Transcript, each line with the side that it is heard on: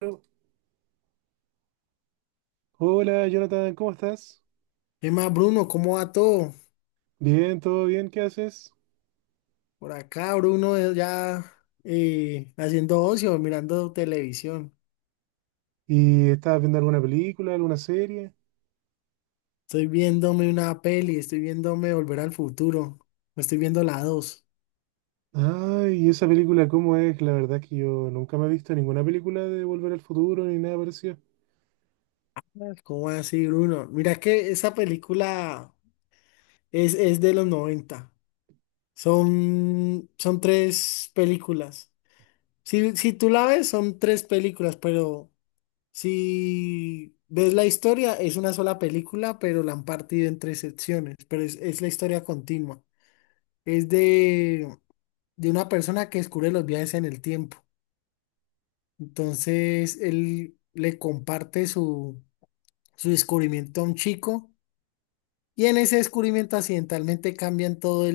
right: Bueno, hola Jonathan, ¿cómo estás?
left: ¿Qué más, Bruno? ¿Cómo va todo?
right: Bien, todo bien, ¿qué haces?
left: Por acá, Bruno, ya haciendo ocio, mirando televisión.
right: ¿Y estás viendo alguna película, alguna serie?
left: Estoy viéndome una peli, estoy viéndome Volver al Futuro. Me estoy viendo la dos.
right: Ay, ¿y esa película cómo es? La verdad que yo nunca me he visto ninguna película de Volver al Futuro ni nada parecido.
left: ¿Cómo así, Bruno? Mira que esa película es de los 90. Son tres películas. Si tú la ves, son tres películas, pero si ves la historia, es una sola película, pero la han partido en tres secciones, pero es la historia continua. Es de una persona que descubre los viajes en el tiempo. Entonces, él le comparte su descubrimiento a un chico, y en ese descubrimiento accidentalmente cambian todo,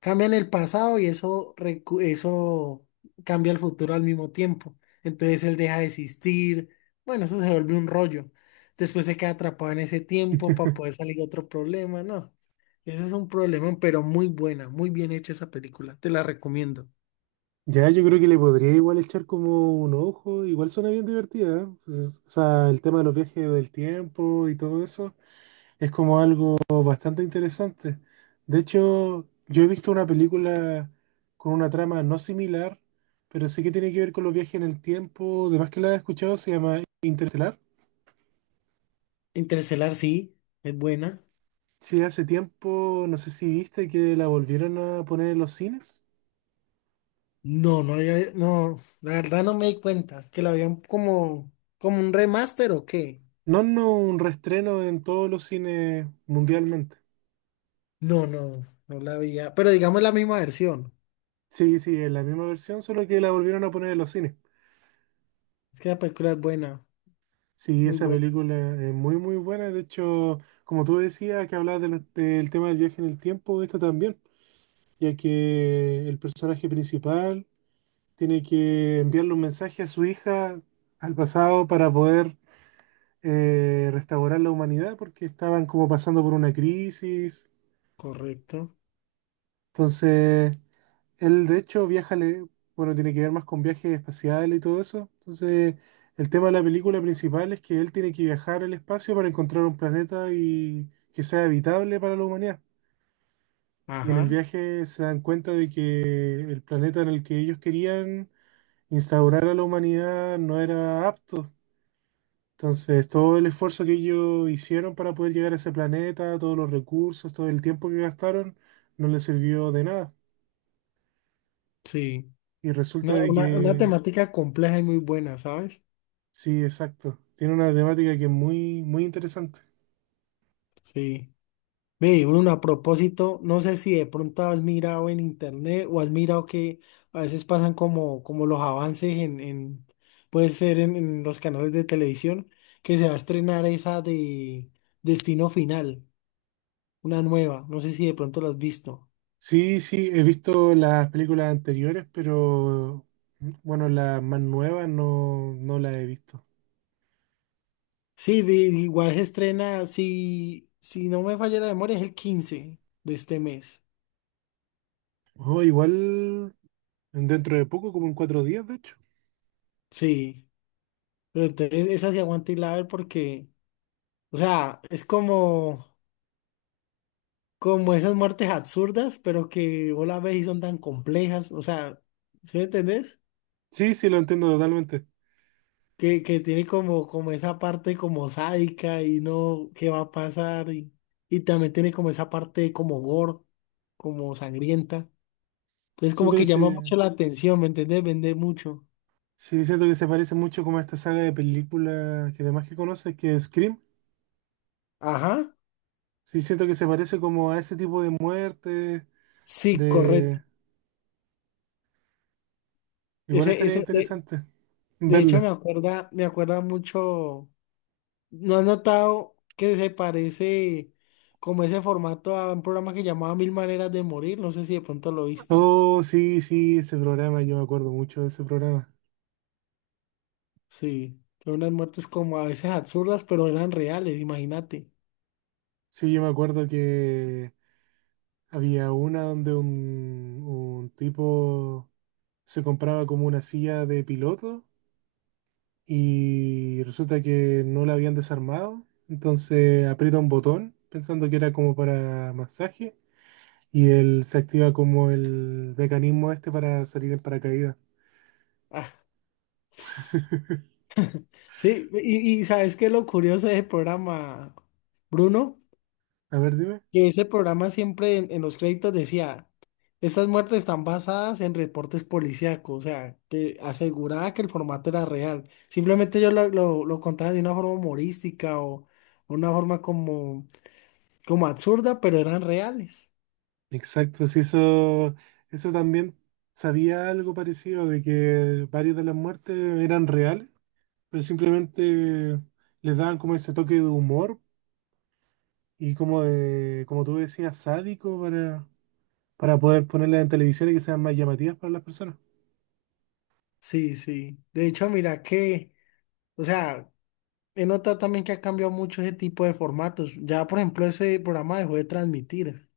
left: cambian el pasado y eso, eso cambia el futuro al mismo tiempo. Entonces él deja de existir. Bueno, eso se vuelve un rollo. Después se queda atrapado en ese tiempo para poder salir de otro problema. No, ese es un problema, pero muy buena, muy bien hecha esa película. Te la recomiendo.
right: Ya, yo creo que le podría igual echar como un ojo, igual suena bien divertida, ¿eh? Pues, o sea, el tema de los viajes del tiempo y todo eso. Es como algo bastante interesante. De hecho, yo he visto una película con una trama no similar, pero sí que tiene que ver con los viajes en el tiempo. Además que la he escuchado, se llama Interestelar.
left: Interestelar sí, es buena.
right: Sí, hace tiempo, no sé si viste que la volvieron a poner en los cines.
left: No, no había, no, la verdad no me di cuenta que la habían como, como un remaster o qué.
right: No, no, un reestreno en todos los cines mundialmente.
left: No, no, no la había, pero digamos la misma versión.
right: Sí, sí, es la misma versión, solo que la volvieron a poner en los cines.
left: Es que la película es buena.
right: Sí,
left: Muy
right: esa
left: buena,
right: película es muy, muy buena. De hecho, como tú decías, que hablabas del tema del viaje en el tiempo, esta también, ya que el personaje principal tiene que enviarle un mensaje a su hija al pasado para poder restaurar la humanidad, porque estaban como pasando por una crisis.
left: correcto.
right: Entonces, él, de hecho, bueno, tiene que ver más con viajes espaciales y todo eso. Entonces, el tema de la película principal es que él tiene que viajar al espacio para encontrar un planeta y que sea habitable para la humanidad. Y en el
left: Ajá,
right: viaje se dan cuenta de que el planeta en el que ellos querían instaurar a la humanidad no era apto. Entonces, todo el esfuerzo que ellos hicieron para poder llegar a ese planeta, todos los recursos, todo el tiempo que gastaron, no les sirvió de nada.
left: sí.
right: Y resulta
left: Una,
right: de
left: una, una
right: que
left: temática compleja y muy buena, ¿sabes?
right: sí, exacto. Tiene una temática que es muy, muy interesante.
left: Sí. Ve, Bruno, a propósito, no sé si de pronto has mirado en internet o has mirado que a veces pasan como los avances en puede ser en los canales de televisión, que se va a estrenar esa de Destino Final, una nueva. No sé si de pronto lo has visto.
right: Sí, sí, he visto las películas anteriores, pero bueno, las más nuevas no, no las he visto.
left: Sí, igual se estrena, si no me falla la memoria, es el 15 de este mes.
right: Oh, igual dentro de poco, como en 4 días, de hecho.
left: Sí, pero entonces esa se aguanta y la ver porque, o sea, es como esas muertes absurdas, pero que vos las ves y son tan complejas, o sea, ¿sí me entendés?
right: Sí, sí, lo entiendo totalmente.
left: Que tiene como esa parte como sádica y no, qué va a pasar, y también tiene como esa parte como gore, como sangrienta. Entonces como
right: Siento que
left: que llama
right: se,
left: mucho la atención, ¿me entendés? Vende mucho.
right: sí, siento que se parece mucho como a esta saga de películas que además que conoces, que es Scream.
left: Ajá,
right: Sí, siento que se parece como a ese tipo de muerte,
left: sí,
right: de...
left: correcto.
right: Igual
left: Ese,
right: estaría
left: ese, de,
right: interesante
left: de hecho
right: verlo.
left: me acuerda mucho. ¿No has notado que se parece como ese formato a un programa que llamaba Mil Maneras de Morir? No sé si de pronto lo viste.
right: Oh, sí, sí, ese programa, yo me acuerdo mucho de ese programa.
left: Sí, son unas muertes como a veces absurdas, pero eran reales, imagínate.
right: Sí, yo me acuerdo que había una donde un tipo se compraba como una silla de piloto y resulta que no la habían desarmado, entonces aprieta un botón pensando que era como para masaje y él se activa como el mecanismo este para salir en paracaídas.
left: Ah, sí, y ¿sabes qué es lo curioso de ese programa, Bruno?
right: A ver, dime.
left: Que ese programa siempre en los créditos decía, estas muertes están basadas en reportes policíacos, o sea, que aseguraba que el formato era real. Simplemente yo lo contaba de una forma humorística o una forma como absurda, pero eran reales.
right: Exacto, sí, eso también sabía algo parecido, de que varias de las muertes eran reales, pero simplemente les daban como ese toque de humor y como de, como tú decías, sádico para poder ponerlas en televisión y que sean más llamativas para las personas.
left: Sí, sí. De hecho, mira que, o sea, he notado también que ha cambiado mucho ese tipo de formatos. Ya, por ejemplo, ese programa dejó de transmitir.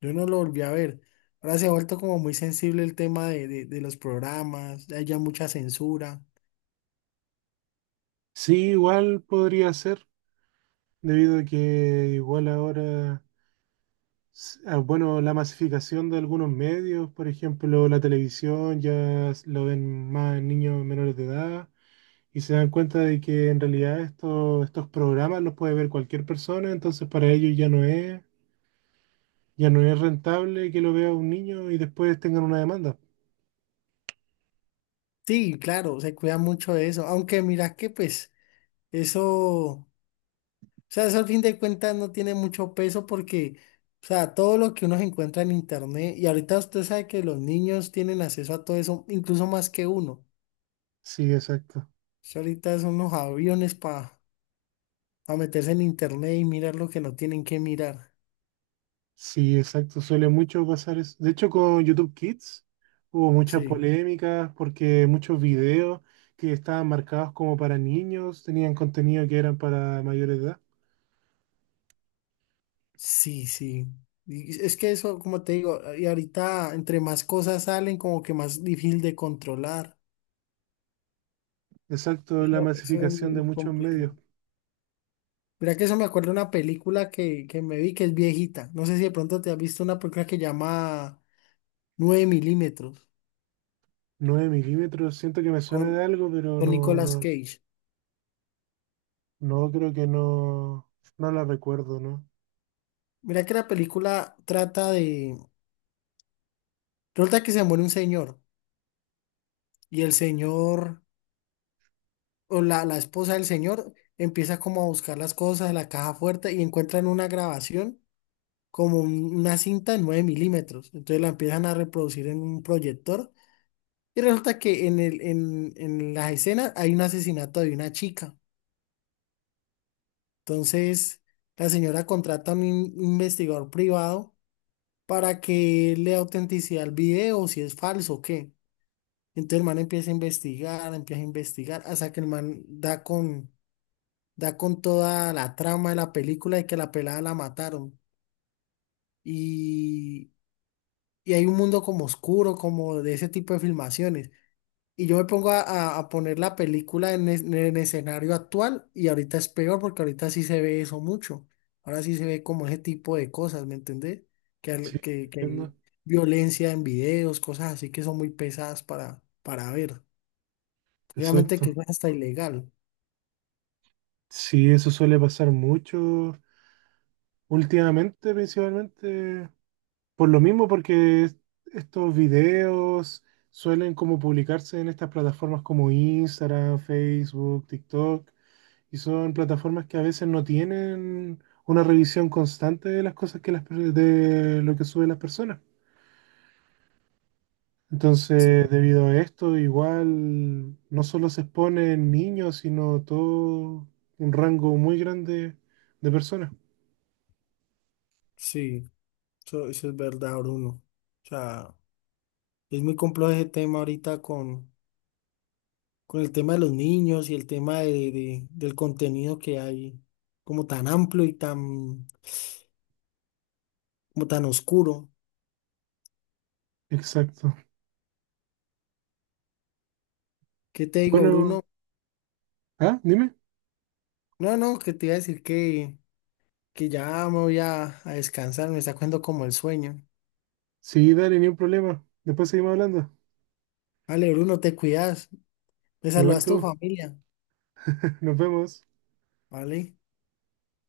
left: Yo no lo volví a ver. Ahora se ha vuelto como muy sensible el tema de los programas, hay ya mucha censura.
right: Sí, igual podría ser, debido a que igual ahora bueno, la masificación de algunos medios, por ejemplo, la televisión, ya lo ven más niños menores de edad y se dan cuenta de que en realidad estos programas los puede ver cualquier persona, entonces para ellos ya no es rentable que lo vea un niño y después tengan una demanda.
left: Sí, claro, se cuida mucho de eso. Aunque mira que pues eso, o sea, eso al fin de cuentas no tiene mucho peso porque, o sea, todo lo que uno se encuentra en internet, y ahorita usted sabe que los niños tienen acceso a todo eso, incluso más que uno.
right: Sí, exacto.
left: Eso ahorita son unos aviones para meterse en internet y mirar lo que no tienen que mirar.
right: Sí, exacto, suele mucho pasar eso. De hecho, con YouTube Kids hubo muchas
left: Sí.
right: polémicas porque muchos videos que estaban marcados como para niños tenían contenido que eran para mayor edad.
left: Sí, sí. Y es que eso, como te digo, y ahorita entre más cosas salen, como que más difícil de controlar.
right: Exacto, la
left: Eso es
right: masificación
left: muy
right: de
left: muy
right: muchos
left: complejo.
right: medios.
left: Mira que eso me acuerdo de una película que me vi que es viejita. No sé si de pronto te has visto una película que llama 9 milímetros
right: 9 milímetros, siento que me suena de
left: con,
right: algo, pero
left: con
right: no,
left: Nicolas
right: no,
left: Cage.
right: no creo que no, no la recuerdo, ¿no?
left: Mira que la película trata de... Resulta que se muere un señor y el señor o la esposa del señor empieza como a buscar las cosas de la caja fuerte y encuentran una grabación como una cinta de 9 milímetros. Entonces la empiezan a reproducir en un proyector y resulta que en las escenas hay un asesinato de una chica. Entonces la señora contrata a un investigador privado para que le dé autenticidad al video, si es falso o qué. Entonces el man empieza a investigar, hasta que el man da con toda la trama de la película y que la pelada la mataron, y y hay un mundo como oscuro, como de ese tipo de filmaciones. Y yo me pongo a poner la película en, en el escenario actual, y ahorita es peor porque ahorita sí se ve eso mucho. Ahora sí se ve como ese tipo de cosas, ¿me entendés? Que,
right: Sí,
left: al- que, que
right: entiendo.
left: hay violencia en videos, cosas así que son muy pesadas para ver. Obviamente que
right: Exacto.
left: es hasta ilegal.
right: Sí, eso suele pasar mucho últimamente, principalmente. Por lo mismo, porque estos videos suelen como publicarse en estas plataformas como Instagram, Facebook, TikTok, y son plataformas que a veces no tienen una revisión constante de las cosas que de lo que suben las personas. Entonces,
left: Sí,
right: debido a esto, igual no solo se exponen niños, sino todo un rango muy grande de personas.
left: sí, eso es verdad, Bruno. O sea, es muy complejo ese tema ahorita con el tema de los niños y el tema del contenido que hay, como tan amplio y tan, como tan oscuro.
right: Exacto.
left: ¿Qué te digo,
right: Bueno,
left: Bruno?
right: ah, dime.
left: No, no, que te iba a decir que ya me voy a descansar, me está cogiendo como el sueño.
right: Sí, dale, ni un problema. Después seguimos hablando.
left: Vale, Bruno, te cuidas, me
right: Igual
left: saludas a tu
right: tú,
left: familia,
right: nos vemos.
left: ¿vale?